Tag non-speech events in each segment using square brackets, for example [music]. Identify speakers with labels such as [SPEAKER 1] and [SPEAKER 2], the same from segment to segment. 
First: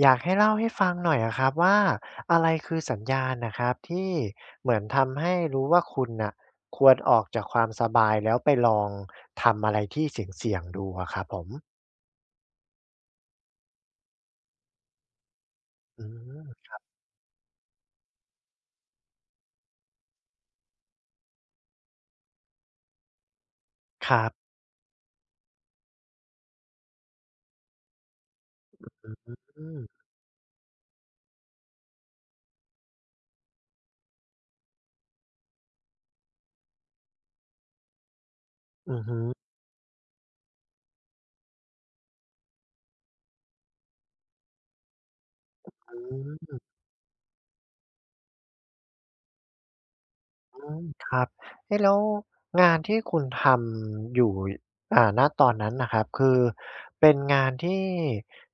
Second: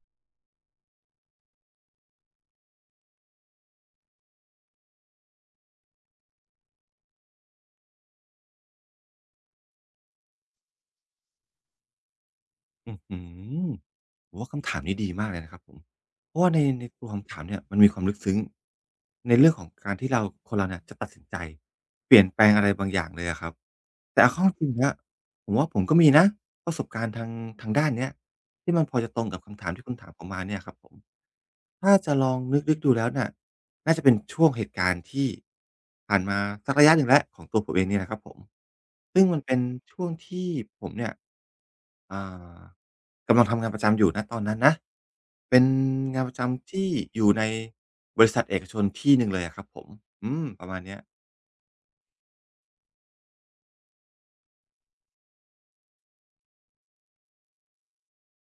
[SPEAKER 1] อยากให้เล่าให้ฟังหน่อยอะครับว่าอะไรคือสัญญาณนะครับที่เหมือนทำให้รู้ว่าคุณน่ะควรออกจากความสบายแล้วไปลองทำอะไรที่เสี่ยงๆดูอะครับผม
[SPEAKER 2] อื้อฮือผมว่าคำถามนี้ดีมากเลยนะครับผม
[SPEAKER 1] อื
[SPEAKER 2] เพราะว่าใน
[SPEAKER 1] ม
[SPEAKER 2] ในตัวคำถามเนี่ยมันมีความลึกซึ้งในเรื่องของการที่เราคนเราเนี่ยจะตัดสินใจเปลี่ยนแปลงอะไรบางอย่างเลยอะครับ
[SPEAKER 1] ค
[SPEAKER 2] แต่
[SPEAKER 1] รั
[SPEAKER 2] เอาเข้า
[SPEAKER 1] บ
[SPEAKER 2] จริงๆแล้วผมว่าผมก็มีนะประสบการณ์ทางด้านเนี้ยที่มันพอจะตรงกับคำ
[SPEAKER 1] อื
[SPEAKER 2] ถามที่
[SPEAKER 1] ม
[SPEAKER 2] คุณถามผมมาเนี่ยครับผมถ้าจะลองนึกๆดูแล้วเนี่ยน่าจะเป็นช่วงเหตุการณ์ที่ผ่านมาสักระยะหนึ่งแล้วของตัวผมเองเนี่ยนะครับผม
[SPEAKER 1] อื
[SPEAKER 2] ซึ่งมันเป็นช่วงที่ผมเนี่ยอ่า กำลังทำงานประจำอยู่ณตอนนั้นนะเป็นงานประ
[SPEAKER 1] ม
[SPEAKER 2] จำที่อยู่ในบริษัทเอกชนที่หนึ่งเลยอะครับผม
[SPEAKER 1] อื
[SPEAKER 2] ประมาณ
[SPEAKER 1] ม
[SPEAKER 2] เนี้ย
[SPEAKER 1] ครับเอ๊ะแล้วงานที่คุณทำอยู่ณตอนนั้นน่ะครับคือเป็นงานที่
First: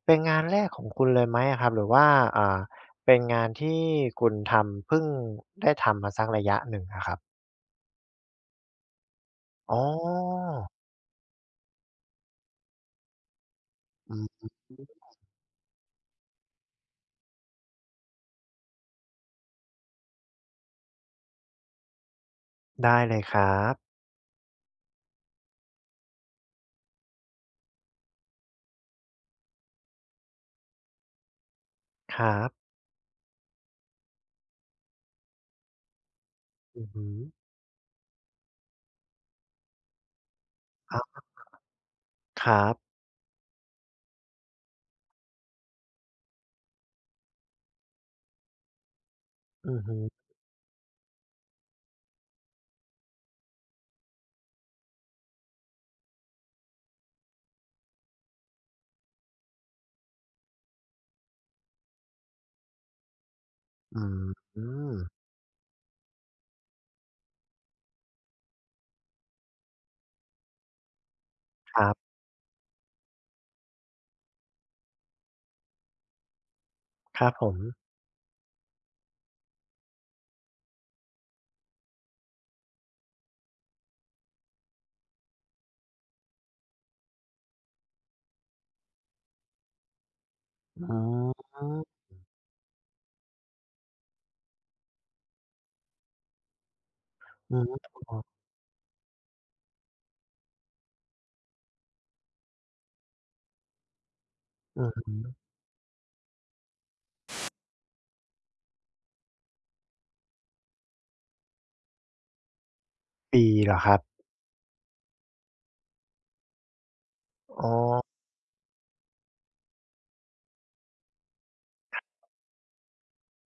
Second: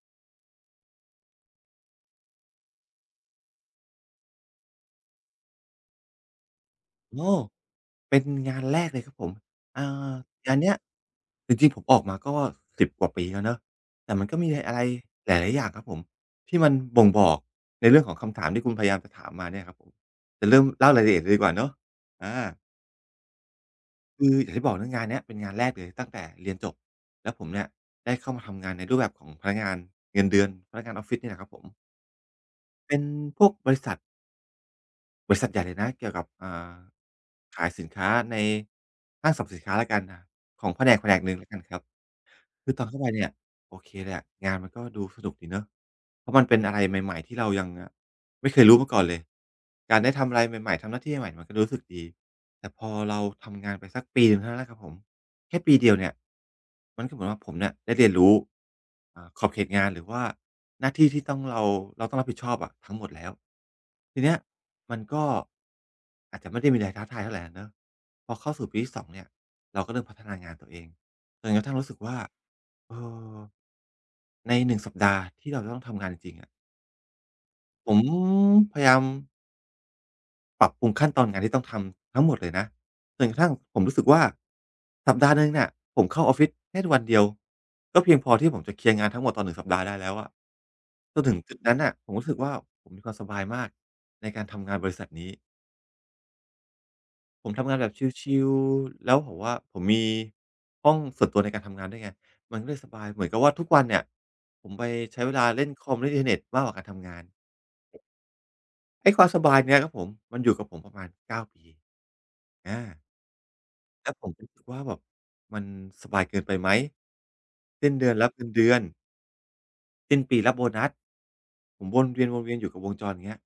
[SPEAKER 1] เป็นงานแรกของคุณเลยไหมอะครับหรือว่าอ่าเป็นงานที่คุณทำเพิ่งได้ทำมาสักระยะหนึ่งอะครับ
[SPEAKER 2] โอ้เป็นงานแรกเลยครับผม
[SPEAKER 1] อ๋
[SPEAKER 2] อ่า
[SPEAKER 1] อ
[SPEAKER 2] งานเนี้ยจริงๆผมออกมาก็สิบกว่าปีแล้วเนาะแต่มันก็
[SPEAKER 1] อืม
[SPEAKER 2] มีอะไรหลายๆอย่างครับผมที่มันบ่งบอกในเรื่องของคำถามที่คุณพยายามจะถามมาเนี่ยครับผมจะเริ่มเล่ารายละเอียดเลยดีกว่าเนาะอา
[SPEAKER 1] ได้เลยครับ
[SPEAKER 2] คืออย่างที่บอกนะงานเนี้ยเป็นงานแรกเลยตั้งแต่เรียนจบแล้วผมเนี่ยได้เข้ามาทำงานในรูปแบบของพนักงานเงินเดือนพนักงานออฟฟิศนี่แหละครับผม
[SPEAKER 1] ครับ
[SPEAKER 2] เป็นพวกบริษัทใหญ่เลยนะเกี่ยวกับ
[SPEAKER 1] อือฮึ
[SPEAKER 2] ขายสินค้าในห้างสรรพสินค้าแล้วกันนะของแผนกแผน
[SPEAKER 1] อ้
[SPEAKER 2] กหนึ่งแล้วกันครับ
[SPEAKER 1] ครั
[SPEAKER 2] คือตอน
[SPEAKER 1] บ
[SPEAKER 2] เข้าไปเนี่ยโอเคแหละงานมันก็ดูสนุกดีเนาะเพราะมันเป็นอะไรใหม่ๆที่เรายังไม่เคยรู้มาก่อนเลย
[SPEAKER 1] อือฮึ
[SPEAKER 2] การได้ทำอะไรใหม่ๆทำหน้าที่ใหม่ๆมันก็รู้สึกดีแต่พอเราทำงานไปสักปีหนึ่งเท่านั้นแหละครับผม แค่ปีเดียวเนี่ยมันก็เหมือนว่าผมเนี่ยได้เรียนรู้ขอบเขตงานหรือว่าหน้าที่ที่ต้องเราต้องรับผิดชอบอะทั้งหมดแล้ว
[SPEAKER 1] อื
[SPEAKER 2] ทีเนี้ย
[SPEAKER 1] ม
[SPEAKER 2] มันก็อาจจะไม่ได้มีอะไรท้าทายเท่าไรอะเนาะพอเข้าสู่ปีที่สองเนี่ยเราก็เริ่มพัฒนางานตัวเองจนกระทั่
[SPEAKER 1] ค
[SPEAKER 2] งรู้
[SPEAKER 1] รั
[SPEAKER 2] สึก
[SPEAKER 1] บ
[SPEAKER 2] ว่าเออในหนึ่งสัปดาห์ที่เราจะต้องทำงานจริงๆอะ
[SPEAKER 1] ครับผม
[SPEAKER 2] ผมพยายาม ปรับปรุงขั้นตอนงานที่ต้องทำทั้งหมดเลยนะจนกระทั่งผมรู้สึกว่าสัปดาห์หนึ่งเนี่ยผมเข้าออฟฟิศแค่วันเดียว ก็เพียงพอที่ผมจะเคลียร์งานทั้งหมดตอนหนึ่อสัปดาห์ได้แล้วอะ
[SPEAKER 1] อื
[SPEAKER 2] จนถึง
[SPEAKER 1] ม
[SPEAKER 2] จุดนั้นน่ะผมรู้สึกว่าผมมีความสบายมากในการทำงานบริษัทนี้ ผม
[SPEAKER 1] อืม
[SPEAKER 2] ทำงานแบบ
[SPEAKER 1] อ๋อ
[SPEAKER 2] ชิลๆแล้วผมว่าผมมีห้องส่วนตัวในการทำงานด้วยไงมันก็เลยสบายเหมือนกับว่าทุกวันเนี่ยผม
[SPEAKER 1] อื
[SPEAKER 2] ไป
[SPEAKER 1] อฮึ
[SPEAKER 2] ใช้เวลาเล่นคอมเล่นอินเทอร์เน็ตมากกว่าการทำงานไอ้ความสบายเนี่ยครับผมมันอยู่กับผมประมาณเก้าปีอา
[SPEAKER 1] ปีเหรอครับ
[SPEAKER 2] แล้วผมก็คิดว่าแบบมันสบายเกินไปไหม
[SPEAKER 1] อ๋อ
[SPEAKER 2] สิ้นเดือนรับเงินเดือนสิ้นปีรับโบนัสผมวนเวียนวนเวียนอยู่กับวงจรเงี้ย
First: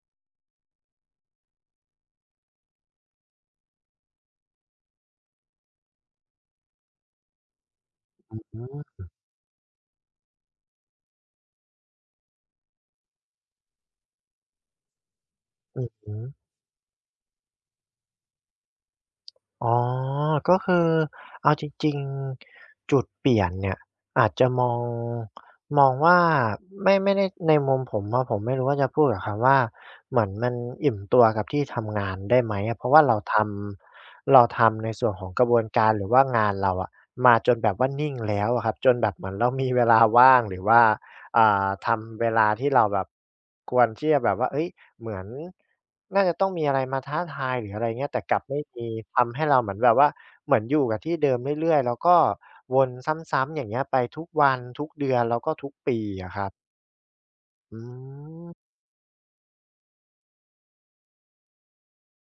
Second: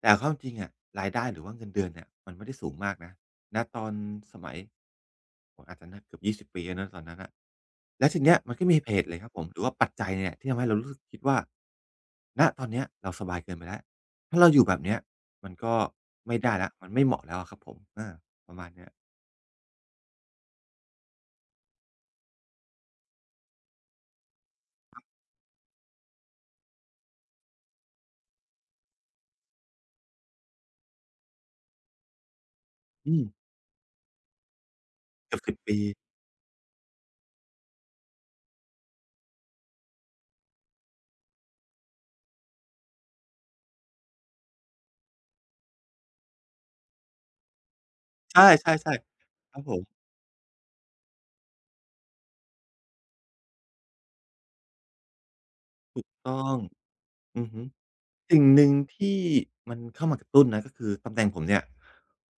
[SPEAKER 2] แต่เอาเข้าจริงๆอะรายได้หรือว่าเงินเดือนเนี่ยมันไม่ได้สูงมากนะณตอนสมัยโอ้โฮอาจจะน่าเกือบ20ปีแล้วนะตอนนั้นน่ะแล้วทีเนี้
[SPEAKER 1] อื
[SPEAKER 2] ยมันก็มีเห
[SPEAKER 1] อ
[SPEAKER 2] ตุเลยครับผมหรือว่าปัจจัยเนี่ยที่ทำให้เรารู้สึกคิดว่าณตอนเนี้ยเราสบายเกินไปแล้วถ้าเราอยู่แบบเนี้ยมันก็
[SPEAKER 1] ฮึ
[SPEAKER 2] ไม่ได้แล้วมันไม่เหมาะแล้วอะครับผมประมาณเนี้ย
[SPEAKER 1] อ๋อ ก็คือเอาจริงๆจุดเปลี่ยนเนี่ยอาจจะมองว่าไม่ได้ในมุมผมอะผมไม่รู้ว่าจะพูดกับคำว่าเหมือนมันอิ่มตัวกับที่ทำงานได้ไหมอะเพราะว่า
[SPEAKER 2] อื
[SPEAKER 1] เรา
[SPEAKER 2] ม
[SPEAKER 1] ทำเราทำในส่วนของ
[SPEAKER 2] เกือ
[SPEAKER 1] ก
[SPEAKER 2] บ
[SPEAKER 1] ระบ
[SPEAKER 2] สิบ
[SPEAKER 1] วน
[SPEAKER 2] ปี
[SPEAKER 1] การหรือว่างานเราอะมาจนแบบว่านิ่งแล้วอะครับจนแบบเหมือนเรามีเวลาว่างหรือว่าทำเวลาที่เราแบบควรที่จะแบบว่าเฮ้ย เหมือนน่าจะต้องมีอะไรมาท้าทายหรืออะไรเงี้ยแต่ก
[SPEAKER 2] ใช
[SPEAKER 1] ลับไม่มี
[SPEAKER 2] ่ๆ
[SPEAKER 1] ทำให้
[SPEAKER 2] ๆค
[SPEAKER 1] เรา
[SPEAKER 2] รับ
[SPEAKER 1] เห
[SPEAKER 2] ผ
[SPEAKER 1] มือน
[SPEAKER 2] ม
[SPEAKER 1] แบบว่าเหมือนอยู่กับที่เดิมเรื่อยๆแล้วก็วนซ้ำๆอย่างเงี้ยไปทุกวันทุกเดือนแล้วก็ทุกปี
[SPEAKER 2] ถูก
[SPEAKER 1] อะค
[SPEAKER 2] ต้
[SPEAKER 1] รั
[SPEAKER 2] อ
[SPEAKER 1] บ
[SPEAKER 2] งอือฮึ
[SPEAKER 1] อื
[SPEAKER 2] สิ่งห
[SPEAKER 1] ม
[SPEAKER 2] นึ่งที่มันเข้ามากระตุ้นนะก็คือตำแหน่งผมเนี่ย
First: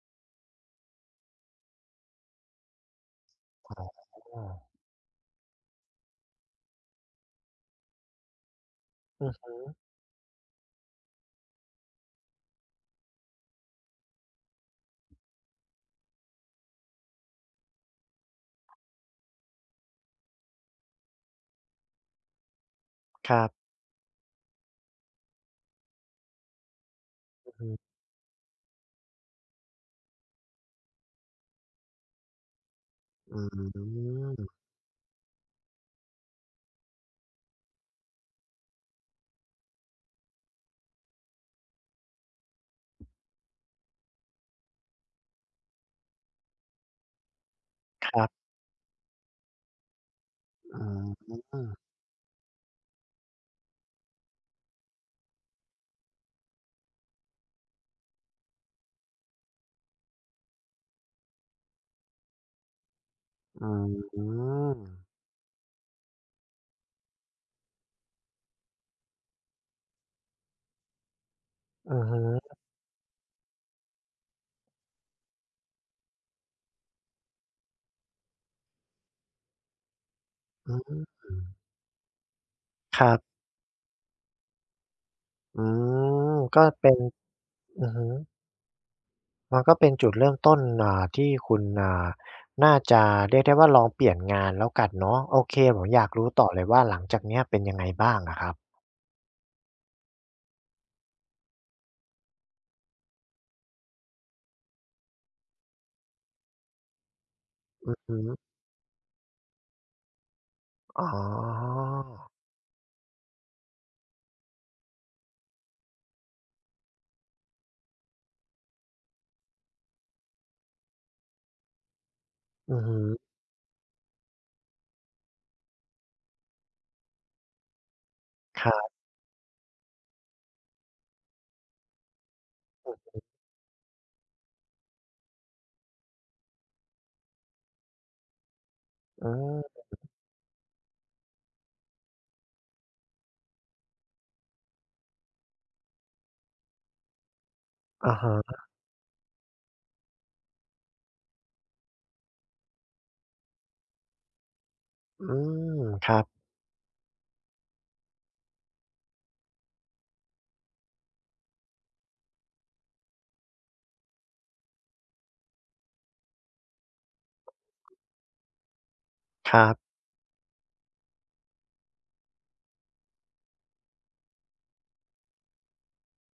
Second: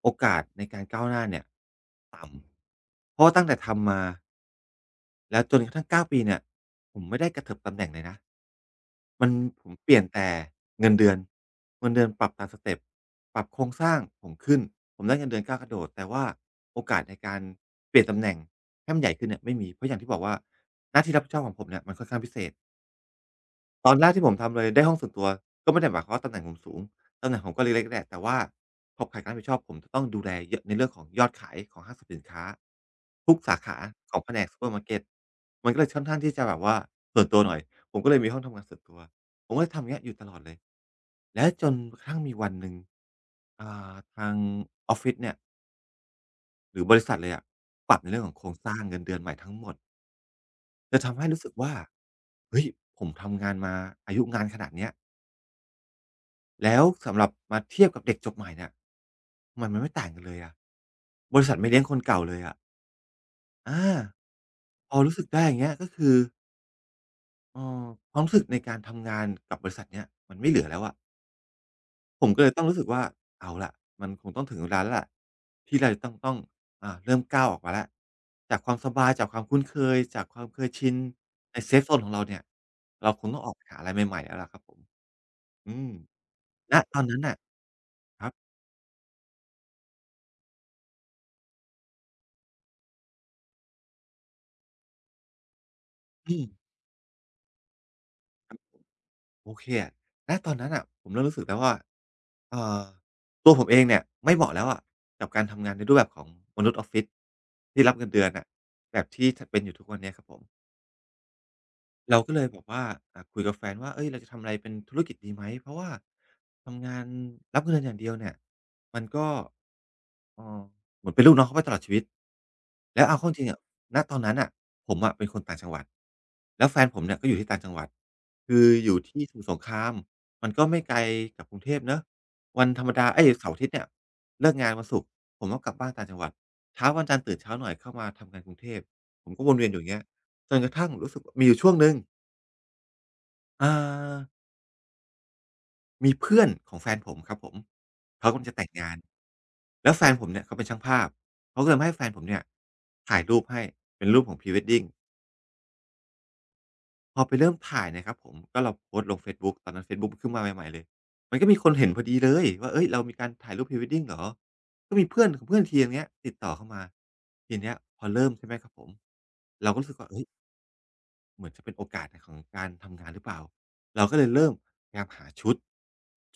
[SPEAKER 2] โอกาสในการก้าวหน้าเนี่ยต่ำเพราะว่าตั้งแต่
[SPEAKER 1] อ๋
[SPEAKER 2] ทำมา
[SPEAKER 1] อ
[SPEAKER 2] แล้วจนกระทั่ง9ปีเนี่ยผมไม่ได้กระเถิบตำแหน่งเลยนะ
[SPEAKER 1] อื
[SPEAKER 2] มัน
[SPEAKER 1] ม
[SPEAKER 2] ผมเปลี่ยนแต่เงินเดือนเงินเดือนปรับตามสเต็ปปรับโครงสร้างผมขึ้นผมได้เงินเดือนก้าวกระโดดแต่ว่าโอกาสในการเปลี่ยนตำแหน่งให้มันใหญ่ขึ้นเนี่ยไม่มีเพราะอย่างที่บอกว่าหน้าที่รับผิดชอบของผมเนี่ยมันค่อนข้างพิเศษ
[SPEAKER 1] ครับ
[SPEAKER 2] ตอนแรกที่ผมทำเลยได้ห้องส่วนตัวก็ไม่ได้หมายความว่าตำแหน่งผมสูงตำแหน่งผ
[SPEAKER 1] อื
[SPEAKER 2] ม
[SPEAKER 1] อ
[SPEAKER 2] ก็เล็
[SPEAKER 1] ฮึ
[SPEAKER 2] กๆแหละแต่ว่าขอบข่ายการรับผิดชอบผมจะต้องดูแลเยอะในเรื่องของยอดขายของห้างสรรพสินค้า
[SPEAKER 1] อ
[SPEAKER 2] ทุกสาขา
[SPEAKER 1] ื
[SPEAKER 2] ของแผนก
[SPEAKER 1] ม
[SPEAKER 2] ซูเปอร์มาร์เก็ตมันก็เลยค่อนข้างที่จะแบบว่าส่วนตัวหน่อยผมก็เลยมีห้องทำงานส่วนตัวผมก็เลยทำอย่างเงี้ยอยู่ตลอดเลยแล้วจนกระทั่งมีวันหนึ่งทางออฟฟิศเนี่ยหรือบริษัทเลยอะปรับใน
[SPEAKER 1] ค
[SPEAKER 2] เรื่อ
[SPEAKER 1] รั
[SPEAKER 2] งของโค
[SPEAKER 1] บ
[SPEAKER 2] รงสร้างเงินเดือนใหม่ทั้งหมด
[SPEAKER 1] อื
[SPEAKER 2] เลย
[SPEAKER 1] ม
[SPEAKER 2] ทำให้รู้สึก
[SPEAKER 1] อืม
[SPEAKER 2] ว่าเฮ้ยผมทำงานมาอายุงานขนาดเนี้ย แล้วสำหรับมาเทียบกับเด็กจบใหม่เนี่ยมันไม่ต่างกันเลยอะบริษัทไม่เลี้ยงคนเก่าเลยอะ
[SPEAKER 1] อ
[SPEAKER 2] อา
[SPEAKER 1] ื
[SPEAKER 2] พอรู้สึกได้อย่างเงี้ยก็คือเอ่อความรู้สึกในการทำงานกับบริษัทเนี้ยมันไม่เหลือแล้วอะ
[SPEAKER 1] อฮึ
[SPEAKER 2] ผมก็เลยต้องรู้สึกว่าเอาล่ะมันคงต้องถึงเวลาแล้วล่ะที่เราจะต้องเริ่มก้าวออกมาแล้วจากความสบายจากความคุ้นเคยจากความเคย
[SPEAKER 1] อื
[SPEAKER 2] ชิน
[SPEAKER 1] ม
[SPEAKER 2] ในเซฟโซนของเราเนี่ย
[SPEAKER 1] ค
[SPEAKER 2] เรา
[SPEAKER 1] รั
[SPEAKER 2] คง
[SPEAKER 1] บ
[SPEAKER 2] ต้องออกไปหาอะไรใหม่ๆแล้วล่ะครับผม
[SPEAKER 1] อื
[SPEAKER 2] อืม
[SPEAKER 1] มก็
[SPEAKER 2] ณ
[SPEAKER 1] เป็
[SPEAKER 2] ต
[SPEAKER 1] น
[SPEAKER 2] อนนั้นน่ะ
[SPEAKER 1] อือฮึ
[SPEAKER 2] ครับ
[SPEAKER 1] มันก็เป็นจุดเริ่มต้นที่คุณน่าจะเรียกได้ว่าลองเปลี่ยนงานแล้วกันเนาะโอเคผมอยากรู้
[SPEAKER 2] อื
[SPEAKER 1] ต่อ
[SPEAKER 2] ม
[SPEAKER 1] เลยว่าหลังจากเนี้ยเป็นยังไงบ้างอะครับ
[SPEAKER 2] โอเคอะณตอนนั้นน่ะผมเริ่มรู้สึกแล้วว่าเอ่อตัวผมเองเนี่ยไม่เหมาะแล้วอะกับการทำงานในรูปแบบของมนุษย์ออฟฟิศที่
[SPEAKER 1] อื
[SPEAKER 2] รับ
[SPEAKER 1] อ
[SPEAKER 2] เงินเดือน
[SPEAKER 1] ฮึ
[SPEAKER 2] อะแบบที่ทเป็นอยู่ทุกวันเนี้ยครับผม
[SPEAKER 1] อ๋อ
[SPEAKER 2] เราก็เลยแบบว่าคุยกับแฟนว่าเฮ้ยเราจะทำอะไรเป็นธุรกิจดีไหมเพราะว่าทำงานรับเงินเดือนอย่างเดียวเนี่ยมันก็เอ่อเหมือนเป็นลูกน้องเขาไปตลอดชีวิต
[SPEAKER 1] อือฮึ
[SPEAKER 2] แล้วเอาเข้าจริงๆอะณตอนนั้นน่ะผมอะเป็นคนต่างจังหวัดแล้วแฟนผมเนี่ยก็อยู่ที่ต่างจังหวัดคื
[SPEAKER 1] ค
[SPEAKER 2] อ
[SPEAKER 1] รั
[SPEAKER 2] อยู่
[SPEAKER 1] บ
[SPEAKER 2] ที่สมุทรสงครามมันก็ไม่ไกลกับกรุงเทพเนาะวันธรรมดาเอ๊ยเสาร์อาทิตย์เนี่ยเลิกงานวันศุกร์ผมก็กลับบ้านต่างจังหวัดเช้าวันจันทร์ตื่นเช้าหน่อยเข้ามาทำงานกรุงเทพ
[SPEAKER 1] อื
[SPEAKER 2] ผมก็วนเวียนอยู่อ
[SPEAKER 1] ม
[SPEAKER 2] ย่างเงี้ยจนกระทั่งรู้สึกมีอยู่ช่วงหนึ่ง เอ่อมีเพื่อนของแฟนผมครับผม
[SPEAKER 1] อะ
[SPEAKER 2] เขากำลังจะ
[SPEAKER 1] ฮะ
[SPEAKER 2] แต่งงานแล้วแฟนผมเนี่ยเขาเป็นช่างภาพเขาก็เลยมาให้แฟนผมเนี่ยถ่ายรูปให้เป็นรูปของ Pre-wedding
[SPEAKER 1] อืมครับ
[SPEAKER 2] พอไปเริ่มถ่ายนะครับผมก็เราโพสต์ลงเฟซบุ๊กตอนนั้นเฟซบุ๊กขึ้นมาใหม่ๆเลยมันก็มีคนเห็นพอดีเลยว่าเฮ้ยเรามีการถ่ายรูป Pre-wedding เหรอก็มีเพื่อนของเพื่อนทีมเนี้ยติดต่อเข้ามาทีเนี้ยพอเริ่มใช่ไหมครับผม
[SPEAKER 1] ครั
[SPEAKER 2] เรา
[SPEAKER 1] บ
[SPEAKER 2] ก็รู้สึกว่าเฮ้ย เหมือนจะเป็นโอกาสของการทำงานหรือเปล่า เราก็เลยเริ่มพยายามหาชุด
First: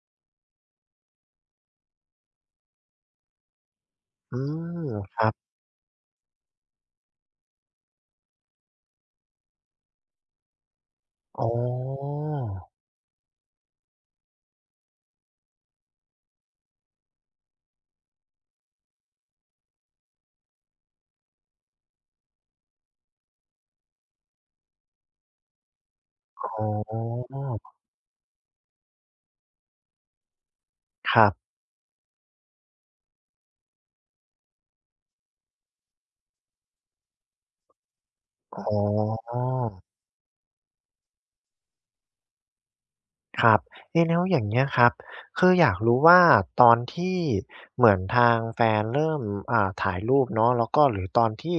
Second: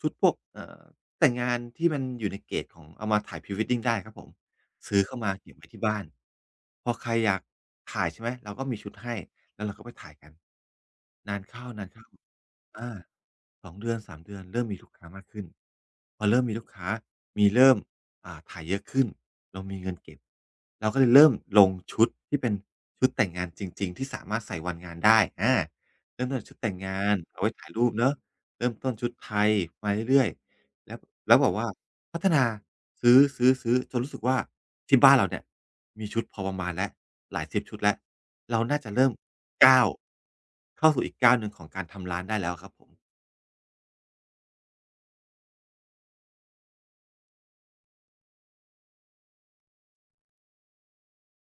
[SPEAKER 2] ชุดพวกแต่งงานที่มันอยู่ในเกจของเอามาถ่าย Pre-wedding ได้ครับผม
[SPEAKER 1] อืม
[SPEAKER 2] ซื้อ
[SPEAKER 1] ค
[SPEAKER 2] เข้า
[SPEAKER 1] รั
[SPEAKER 2] มา
[SPEAKER 1] บ
[SPEAKER 2] เก็บไว้ที่บ้านพอใครอยากถ่ายใช่ไหมเราก็มีชุดให้แล้วเราก็ไปถ่ายกันนาน
[SPEAKER 1] อ๋
[SPEAKER 2] ๆเข้า
[SPEAKER 1] อ
[SPEAKER 2] อา2เดือนสามเดือนเริ่มมีลูกค้ามากขึ้นพอเริ่มมีลูกค้าเริ่มถ่ายเยอะขึ้นเรามีเงินเก็บเราก็เลยเริ่มลงชุดที่เป็นชุดแต่งงานจริงๆที่สามารถใส่วันงานได้อาเริ่มต้นจากชุด
[SPEAKER 1] อ๋อ
[SPEAKER 2] แต่งงานเอาไว้ถ่ายรูปเนาะเริ่มต้นชุดไทยมาเรื่อยๆ แล้ว
[SPEAKER 1] ครั
[SPEAKER 2] แล้วแบ
[SPEAKER 1] บ
[SPEAKER 2] บว่าพัฒนาซื้อจนรู้สึกว่าที่บ้านเราเนี่ยมีชุดพอประมาณแล้วหลายสิบชุดแล้วเรา
[SPEAKER 1] อ๋
[SPEAKER 2] น่า
[SPEAKER 1] อ
[SPEAKER 2] จะเริ่มก้าวเข้าสู่อีกก้าวหนึ่งของการทำร้านได้แล้วครับผม
[SPEAKER 1] ครับเอ๊ะแล้วอย่างเงี้ยครับคืออยากรู้ว่าตอนที่เหมือนทางแฟนเริ่มถ่ายรูปเนาะแล้วก็หรือตอนที่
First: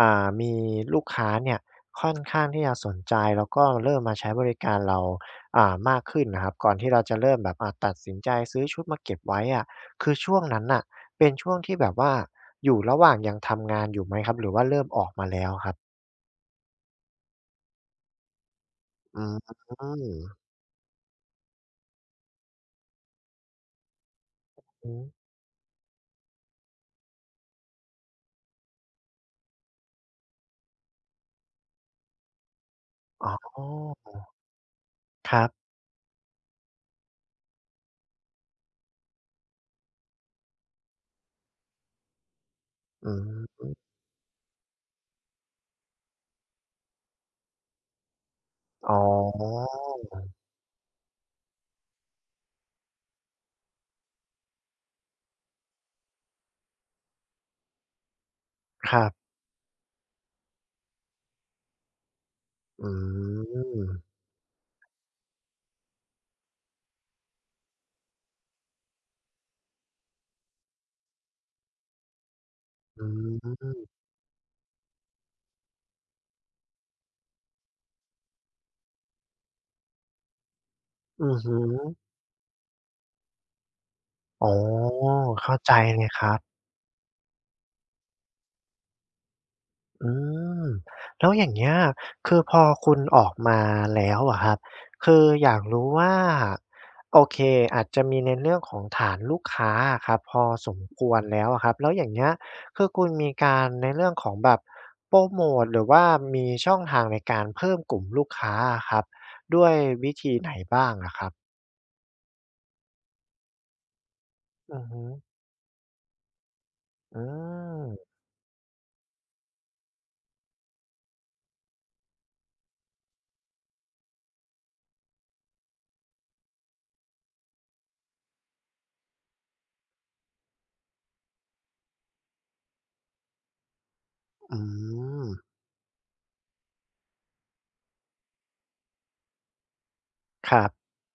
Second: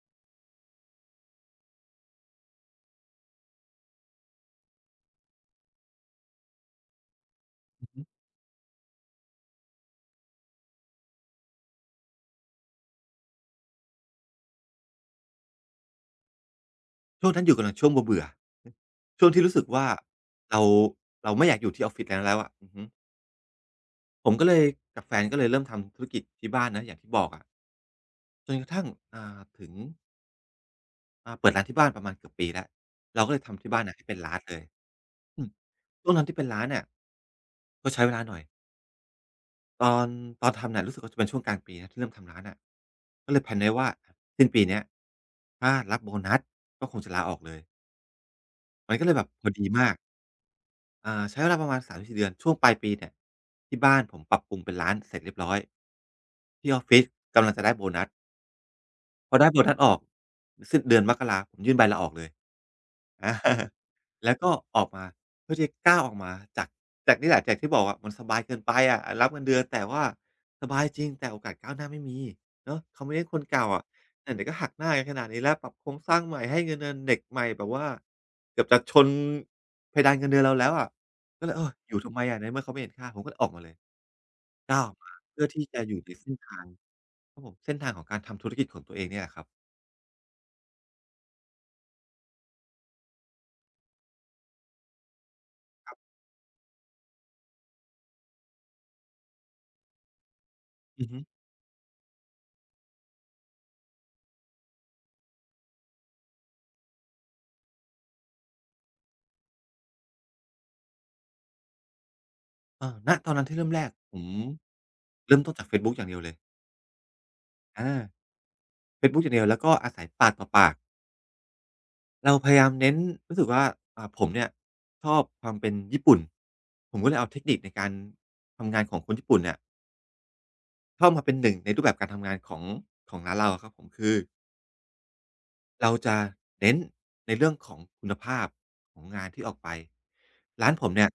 [SPEAKER 1] มีลูกค้าเนี่ยค่อนข้างที่จะสนใจแล้วก็เริ่มมาใช้บริการเรามากขึ้นน่ะครับก่อนที่เราจะเริ่มแบบ
[SPEAKER 2] อือ
[SPEAKER 1] ตัด
[SPEAKER 2] ฮึ
[SPEAKER 1] สินใจซื้อชุดมาเก็บไว้อะคือช่วงนั้นน่ะเป็นช่วงที่แบบว่าอยู่ระหว่างยังทำงานอยู่ไหมครับหรือว่าเริ่มออกมาแล้วครับ
[SPEAKER 2] ช่วงนั้นอยู่กำลังช่วงเบื่อๆอือ
[SPEAKER 1] อื
[SPEAKER 2] ช่วงที่
[SPEAKER 1] ม
[SPEAKER 2] รู้สึกว่าเราเราไม่อยากอยู่ที่ออฟฟิศนั้นแล้วอะอือฮึผมก็เลย
[SPEAKER 1] อื
[SPEAKER 2] กั
[SPEAKER 1] อ
[SPEAKER 2] บแฟนก็เลยเริ่มทำธุรกิจที่บ้านนะอย่างที่บอกอะจนกระทั่งถึงเปิดร้านที่บ้านประมาณเกือบปีแล้วเรา
[SPEAKER 1] อ๋
[SPEAKER 2] ก็เลย
[SPEAKER 1] อ
[SPEAKER 2] ทำที่บ้านน่ะให้เป็นร้านเลย
[SPEAKER 1] ค
[SPEAKER 2] อื
[SPEAKER 1] รั
[SPEAKER 2] ม
[SPEAKER 1] บ
[SPEAKER 2] ช่วงนั้นที่เป็นร้านเนี่ะก็ใช้เวลาหน่อยตอนตอนทำเน่ยรู้สึกว่าจะเป็นช่วงกลางปีนะที่เริ่มทำร้านน่ะ
[SPEAKER 1] อื
[SPEAKER 2] ก็เลยแพลน
[SPEAKER 1] ม
[SPEAKER 2] ไว้ว่าสิ้นปีเนี้ยถ้ารับโบนัสก็คงจะลาออกเลย
[SPEAKER 1] อ๋
[SPEAKER 2] มันก็เลยแบบพอดี
[SPEAKER 1] อ
[SPEAKER 2] มากใช้เวลาประมาณสามถึงสี่เดือนช่วงปลายปีเนี่ยที่บ้านผมปรับปรุงเป็นร้านเสร็จเรียบร้อยที่ออฟฟิศกำลังจะได้โบนัส
[SPEAKER 1] ครั
[SPEAKER 2] พ
[SPEAKER 1] บ
[SPEAKER 2] อได้โบนัสออกสิ้นเดือนมกราผมยื่นใบลาออกเลย
[SPEAKER 1] อื
[SPEAKER 2] อา [laughs]
[SPEAKER 1] ม
[SPEAKER 2] แล้วก็ออกมาเพื่อที่จะก้าวออกมาจากจากนี่แหละจากที่บอกอะมันสบายเกินไปอะรับเงินเดือนแต่ว่าสบายจริงแต่โอกาสก้าวหน้าไม่มีเนาะเขา
[SPEAKER 1] อื
[SPEAKER 2] ไม่เน้นคนเก่าอะ
[SPEAKER 1] ม
[SPEAKER 2] แต่ไหนๆก็หักหน้ากันขนาดนี้แล้วปรับโครงสร้างใหม่ให้เงินเดือนเด็กใหม่แบบว่าเกือบจะชนเพดานเงินเดือนเราแล้วอะ
[SPEAKER 1] อือ
[SPEAKER 2] ก็เล
[SPEAKER 1] ฮึ
[SPEAKER 2] ยเอออยู่ทำไมอะในเมื่อเขาไม่เห็นค่าผมก็เลยออกมาเลย
[SPEAKER 1] อ๋อ
[SPEAKER 2] ก้าวออกมาเพื่อ
[SPEAKER 1] เข้า
[SPEAKER 2] ที่
[SPEAKER 1] ใจ
[SPEAKER 2] จะอ
[SPEAKER 1] เล
[SPEAKER 2] ยู่
[SPEAKER 1] ย
[SPEAKER 2] ใน
[SPEAKER 1] ครั
[SPEAKER 2] เส้น
[SPEAKER 1] บ
[SPEAKER 2] ทางครับผมเส้นทางของการทำธุรกิจของตัวเองเนี่ยแหละครับ
[SPEAKER 1] อืมแล้วอย่างเงี้ยคือพอคุณออกมาแล้วอะครับ คืออยากรู้ว่าโอเคอาจจะมีในเรื่องของฐานลูกค้าอะครับพอสมค
[SPEAKER 2] อือ
[SPEAKER 1] ว
[SPEAKER 2] ฮึ
[SPEAKER 1] รแล้วอะครับแล้วอย่างเงี้ยคือคุณมีการในเรื่องของแบบโพรโมตหรือว่ามีช่องทางในการเพิ่มกลุ่มลูกค้าอะครับด้วยวิธีไหนบ้างอะครับ
[SPEAKER 2] เออณตอนนั้นที่เริ่มแรกผม
[SPEAKER 1] อือฮึ
[SPEAKER 2] เริ่มต้นจากเฟซบุ๊กอย่างเดียวเลย
[SPEAKER 1] อืม
[SPEAKER 2] อาเฟซบุ๊กอย่างเดียวแล้วก็อาศัยปากต่อปากเราพยายามเน้นรู้สึกว่าผมเนี่ยชอบความเป็นญี่ปุ่นผมก็เลยเอาเทคนิคในการทำงานของคนญี่ปุ่นเนี่ยเข้ามาเป็นหนึ่งในรูปแบบการทำงานของร้านเราอะครับผมคือ
[SPEAKER 1] อืม
[SPEAKER 2] เราจะเน้นในเรื่องของคุณภาพของงานที่ออกไป
[SPEAKER 1] ครั
[SPEAKER 2] ร้านผ
[SPEAKER 1] บ
[SPEAKER 2] มเนี่ย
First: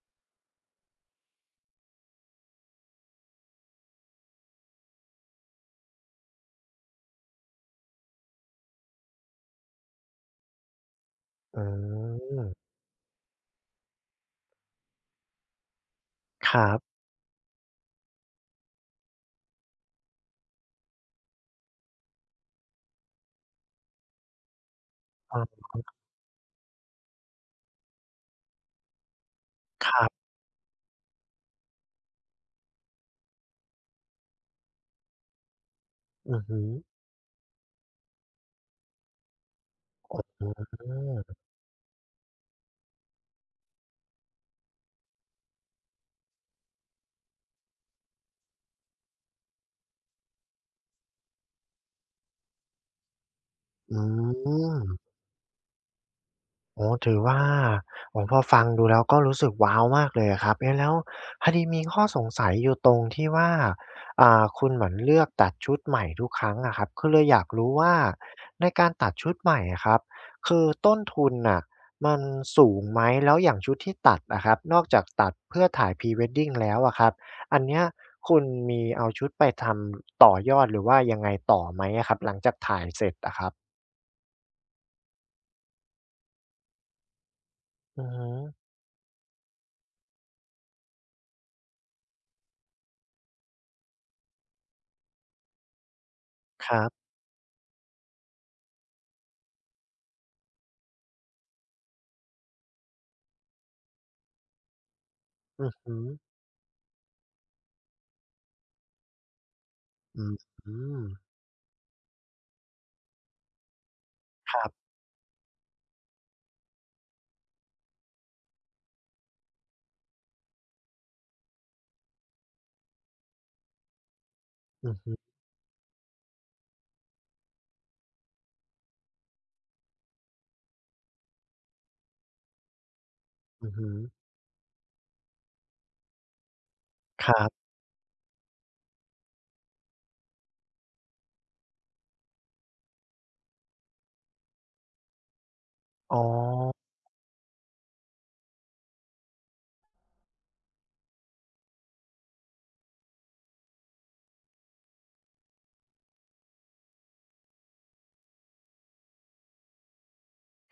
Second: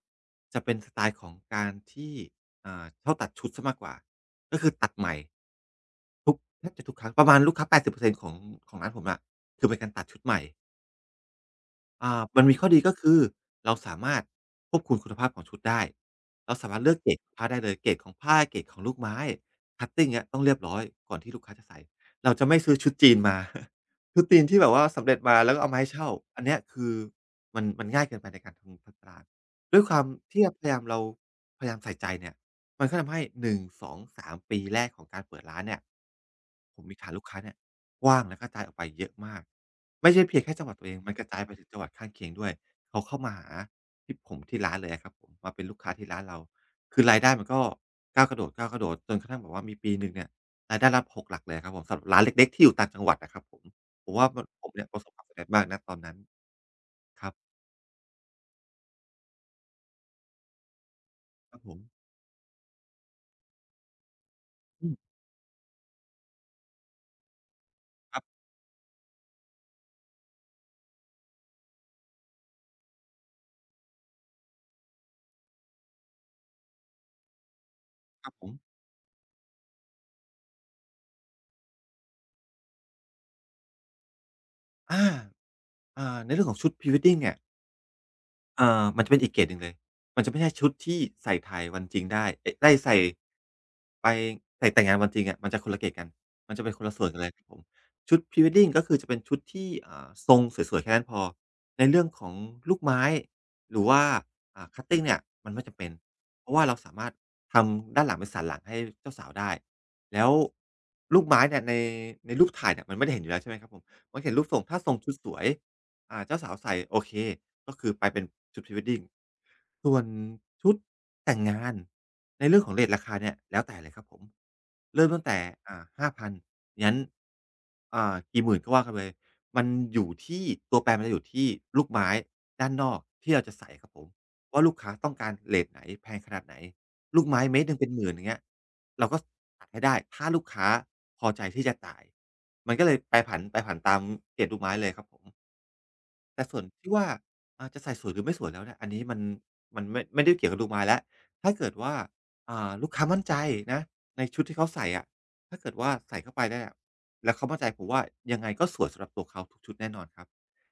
[SPEAKER 2] จะเป็นสไตล์ของการที่ชอบตัดชุดเสียมากกว่าก็คือตัดใหม่ ทุกแทบจะทุกครั้งประมาณลูกค้า80%ของของร้านผมอะคือเป็นการตัดชุดใหม่
[SPEAKER 1] อื
[SPEAKER 2] มันมีข้อ
[SPEAKER 1] ม
[SPEAKER 2] ดีก็คือเราสามารถควบคุมคุณภาพของชุดได้
[SPEAKER 1] ค
[SPEAKER 2] เรา
[SPEAKER 1] รั
[SPEAKER 2] สามารถเลือก
[SPEAKER 1] บ
[SPEAKER 2] เกรดของผ้าได้เลยเกรดของผ้าเกรดของลูกไม้คัตติ้เงี่ยต้องเรียบร้อยก่อนที่ลูกค้าจะใส่เราจะไม่ซื้อชุดจีนมา [laughs] ชุดจีนที่แบบว่าสำเร็จ
[SPEAKER 1] ค
[SPEAKER 2] มาแล้วก็
[SPEAKER 1] รับ
[SPEAKER 2] เอามาให้เช่าอันเนี้ยคือมันง่ายเกินไปในการทำตลาดด้วย
[SPEAKER 1] ค
[SPEAKER 2] ควา
[SPEAKER 1] รั
[SPEAKER 2] ม
[SPEAKER 1] บ
[SPEAKER 2] ที่พยายามเราพยายามใส่ใจเนี่ยมันก็ทำให้หนึ่งสองสามปีแรกของการเปิดร้านเนี่ย
[SPEAKER 1] อือฮึ
[SPEAKER 2] ผมมีฐานลูกค้าเนี่ย กว้างและกระจายออกไปเยอะมากไม่ใช่เพีย
[SPEAKER 1] อื
[SPEAKER 2] งแค่จังหวัดตัวเองมันกระ
[SPEAKER 1] ม
[SPEAKER 2] จายไปถึงจังหวัดข้างเคียงด้วยเขาเข้ามาหาที่ผมที่ร้านเลยอะครับผมมาเป็นลูกค้าที่ร้านเราคือรายได้มันก็ก้าวกระโดดก้าวกระโดดจนกระทั่งแบบว่ามีปีหนึ่งเนี่ยรายได้รับกหลักเลยอะครับผมสำหรับร้านเล็กๆที่อยู่ต่างจังหวัดอะครับผม
[SPEAKER 1] อื
[SPEAKER 2] ผมว่ามันผมเนี่
[SPEAKER 1] ม
[SPEAKER 2] ยประสบความสำเร็จมากณตอนนั้น
[SPEAKER 1] โอ้ถือ
[SPEAKER 2] ครับ
[SPEAKER 1] ว่าโอ้โฮพอฟังดูแล้วก็รู้สึกว้าวมากเลยอะครับเอ๊ะแล้วพอ
[SPEAKER 2] ครับ
[SPEAKER 1] ดี
[SPEAKER 2] ผม
[SPEAKER 1] มีข้อสงสัยอยู่ตรงที่ว่าคุณเห
[SPEAKER 2] อื
[SPEAKER 1] มือน
[SPEAKER 2] ม
[SPEAKER 1] เลือกตัดชุดใหม่ทุกครั้งอะครับคือเลยอยากรู้ว่า
[SPEAKER 2] ครับ
[SPEAKER 1] ในการตัดชุดใหม่อะครับคือต้นทุนน่ะมันสูงไหมแล้วอย่างชุดที่ตัดอะครับนอกจากตัดเพื่อถ่ายพ r e w e d d i แล้วอะครับอันเนี้ย
[SPEAKER 2] ครับ
[SPEAKER 1] คุ
[SPEAKER 2] ผ
[SPEAKER 1] ณ
[SPEAKER 2] ม
[SPEAKER 1] มีเอาชุดไปทำต่อยอดหรือว่ายังไงต่อไหมอะครับหลังจากถ่ายเสร็จอะครับ
[SPEAKER 2] อาอ่าในเรื่องของชุด Pre-wedding เนี่ย
[SPEAKER 1] อือฮึ
[SPEAKER 2] มันจะเป็นอีกเกรดหนึ่งเลย มันจะไม่ใช่ชุดที่ใส่ถ่ายวันจริงได้เอ๊ะได้ใส่ไปใส่แต่งงานวันจริงอะมันจะคนละเกรดกันมันจะ
[SPEAKER 1] ค
[SPEAKER 2] เป็นค
[SPEAKER 1] รั
[SPEAKER 2] นละส่ว
[SPEAKER 1] บ
[SPEAKER 2] นกันเลยครับผมชุด Pre-wedding ก็คือจะเป็นชุดที่ทรงสวยๆแค่นั้นพอในเรื่องของลูกไม้หรือว่าcutting เนี่ยมันไม่
[SPEAKER 1] อือ
[SPEAKER 2] จำเป็น
[SPEAKER 1] ฮึ
[SPEAKER 2] เพราะว่าเราสามารถทำด้านหลังเป็นสันหลังให้เจ้าสาวได้
[SPEAKER 1] อื
[SPEAKER 2] แล้ว
[SPEAKER 1] มอืม
[SPEAKER 2] ลูกไม้เนี่ยในในรูปถ่ายเนี่ยมันไม่ได้เห็นอยู่แล้วใช่ไหมครับผมมันจะเห็นรูป
[SPEAKER 1] ค
[SPEAKER 2] ทรง
[SPEAKER 1] รั
[SPEAKER 2] ถ้าท
[SPEAKER 1] บ
[SPEAKER 2] รงชุดสวย เจ้าสาวใส่โอเคก็คือไปเป็นชุด Pre-wedding ส่วนชุดแต่งงานในเรื่องของเรตราคาเนี่ยแล้วแต่เลยครับผม
[SPEAKER 1] อือ
[SPEAKER 2] เริ่ม
[SPEAKER 1] ฮึ
[SPEAKER 2] ตั้งแต่5,000ยันกี่หมื่นก็ว่ากันไปเลยมันอยู่ที่ตัวแปรมันจะอยู่ที่ลูกไม้ด้านนอกที่เราจะ
[SPEAKER 1] อื
[SPEAKER 2] ใส่
[SPEAKER 1] อ
[SPEAKER 2] ค
[SPEAKER 1] ฮึ
[SPEAKER 2] รับผมว่าลูกค้าต้องการเรตไหนแพงขนาดไหนลู
[SPEAKER 1] ค
[SPEAKER 2] ก
[SPEAKER 1] รั
[SPEAKER 2] ไม้เมตร
[SPEAKER 1] บ
[SPEAKER 2] หนึ่งเป็นหมื่นอย่างเงี้ยเราก็ตัดให้ได้ถ้าลูกค้าพอใจที่จะจ่ายมันก็เลยแปรผันแปรผันตามเกรดลูกไม้เลยครับผม
[SPEAKER 1] อ๋อ
[SPEAKER 2] แต่ส่วนที่ว่าจะใส่สวยหรือไม่สวยแล้วเนี่ยอันนี้มันมันไม่ได้เกี่ยวกับลูกไม้แล้วถ้าเกิดว่าลูกค้ามั่นใจนะในชุดที่เขาใส่อะถ้าเกิดว่าใส่เข้าไปเนี่ยแล้วเขามั่นใจผมว่ายังไงก็สวยสำหรับตัวเขาทุกชุดแน่นอนครับ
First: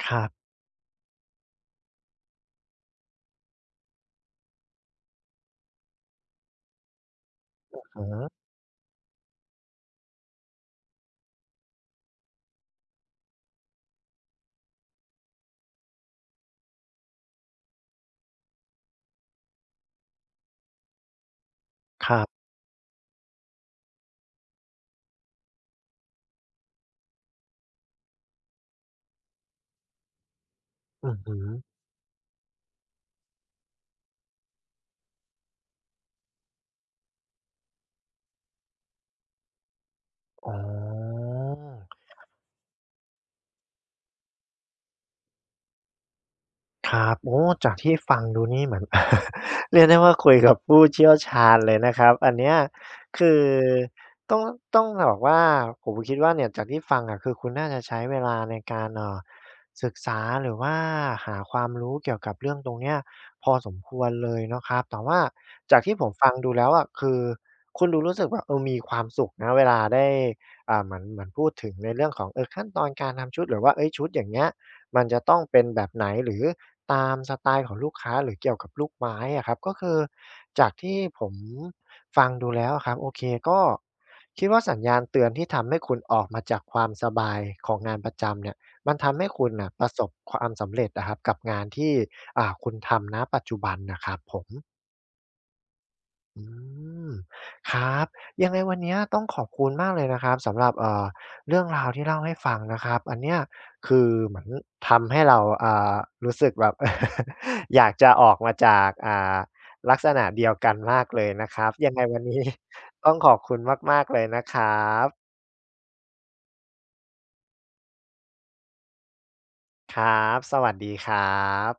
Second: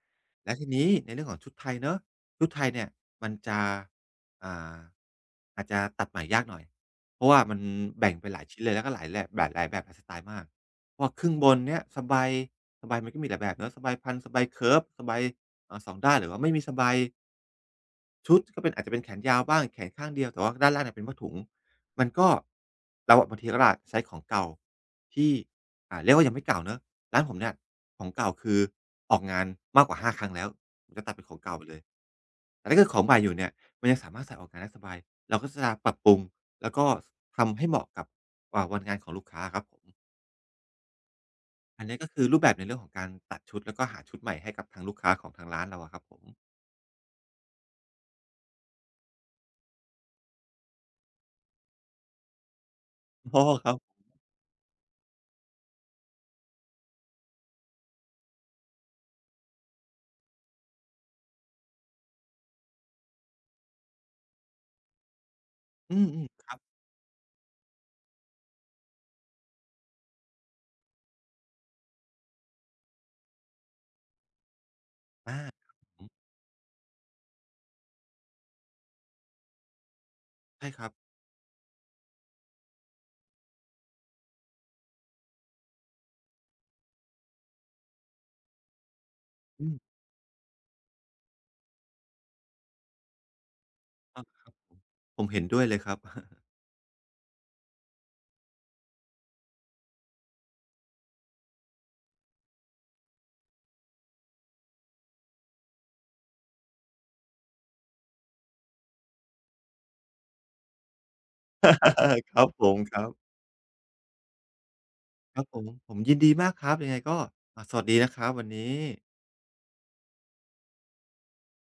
[SPEAKER 1] ครับ
[SPEAKER 2] และทีนี้ในเรื่องของชุดไทยเนาะชุดไทยเนี่ยมันจะอ่าอาจจะตัดใหม่ยากหน่อยเพราะว่ามัน
[SPEAKER 1] อือ
[SPEAKER 2] แบ่ง
[SPEAKER 1] ฮึ
[SPEAKER 2] เป็นหลายชิ้นเลยแล้วก็หลายแบบหลายแบบหลายสไตล์มากเพราะว่าครึ่งบนเนี่ยสบายสบายมันก็มีหลายแบบเนาะสบายพันสบายเคิร์ฟสบาย เอ่า2ด้านหรือว่าไม่มีสบายชุดก็เป็นอาจจะเป็นแขนยาวบ้างแขนข้างเดียวแต่ว่าด้านล่างเนี่ยเป็นผ้าถุงมัน
[SPEAKER 1] ครั
[SPEAKER 2] ก็
[SPEAKER 1] บ
[SPEAKER 2] เราอะบางทีก็อาจใช้ของเก่าที่เรียกว่ายังไม่เก่าเนาะร้านผมเนี่ยของเก่าคือออกงานมากกว่าห้าครั้งแล้วผมจะ
[SPEAKER 1] อื
[SPEAKER 2] ตัด
[SPEAKER 1] อ
[SPEAKER 2] เป็นข
[SPEAKER 1] ฮึ
[SPEAKER 2] องเก่าไปเลยแต่ถ้าเกิดของใหม่อยู่เนี่ยมันยังสามารถใส่ออกงานได้สบายเราก็จะปรับปรุงแล้วก็ทำให้เหมาะกับวันงานของลูกค้าอะครับผม
[SPEAKER 1] อ๋อ
[SPEAKER 2] อันนี้ก็คือรูปแบบในเรื่องของการตัดชุดแล้วก็หาชุดใหม่ให้กับทางลูกค้าของทางร้านเราอะครับผม
[SPEAKER 1] ครับโอ้จากที่ฟังดูนี่เหมือน [laughs] เรียกได้ว่าคุยกับผู้เชี่ยวชาญเลยนะครับอันเนี้ยคื
[SPEAKER 2] [laughs] อ้
[SPEAKER 1] อ
[SPEAKER 2] อครับ
[SPEAKER 1] ต้องต้องบอกว่าผมคิดว่าเนี่ยจากที่ฟังอะคือคุณน่าจะใช้เวลาในการศึกษาหรือว่าหาความรู้เกี่ยวกับเรื่องตรงเนี้ยพอสมควรเลยเนาะครับแต่ว่าจาก
[SPEAKER 2] อื
[SPEAKER 1] ที่ผ
[SPEAKER 2] ม
[SPEAKER 1] มฟัง
[SPEAKER 2] ๆค
[SPEAKER 1] ดู
[SPEAKER 2] รับ
[SPEAKER 1] แล้วอะคือคุณดูรู้สึกว่าเออมีความสุขนะเวลาได้เหมือนพูดถึงในเรื่องของเออขั้นตอนการทำชุดหรือว่าเฮ้ยชุดอย่างเงี้ยมันจะต้อ
[SPEAKER 2] อา
[SPEAKER 1] งเป็นแบบไห
[SPEAKER 2] อื
[SPEAKER 1] น
[SPEAKER 2] ม
[SPEAKER 1] หรือ ตามสไตล์ของลูกค้าหรือเกี่ยวกับลูกไม้อะครับก็คือจา
[SPEAKER 2] ใช่
[SPEAKER 1] ก
[SPEAKER 2] ครับ
[SPEAKER 1] ที่ผมฟังดูแล้วอะครับโอเคก็คิดว่าสัญญาณเตือนที่ทำให้คุณออกมาจากความสบายของงานประจำเนี่ยมันทำให้คุณ
[SPEAKER 2] อื
[SPEAKER 1] น่ะประ
[SPEAKER 2] ม
[SPEAKER 1] สบความสำเร็จอะครับกับงานที่คุณทำณปัจจุบันน่ะครับ
[SPEAKER 2] อา
[SPEAKER 1] ผม
[SPEAKER 2] ผมเห็นด้วยเลยครับ
[SPEAKER 1] อืมครับยังไงวันเนี้ยต้องขอบคุณมากเลยนะครับสำหรับเรื่องราวที่เล่าให้ฟังนะครับอันเนี้ยคือเหมือนทำให้เราอ่ารู้สึกแบบ [laughs] อยากจะออกมาจากลักษณะเดียวกันมากเลยนะครับยังไงวัน
[SPEAKER 2] [laughs] ค
[SPEAKER 1] นี้
[SPEAKER 2] รับผมค
[SPEAKER 1] [laughs]
[SPEAKER 2] รั
[SPEAKER 1] ต้องข
[SPEAKER 2] บ
[SPEAKER 1] อบคุณมากๆเลยนะครับ
[SPEAKER 2] ครับผมผมยินดีมากครับยังไงก็สวัสดีนะครับวันนี้
[SPEAKER 1] ครับสวัสดีครับ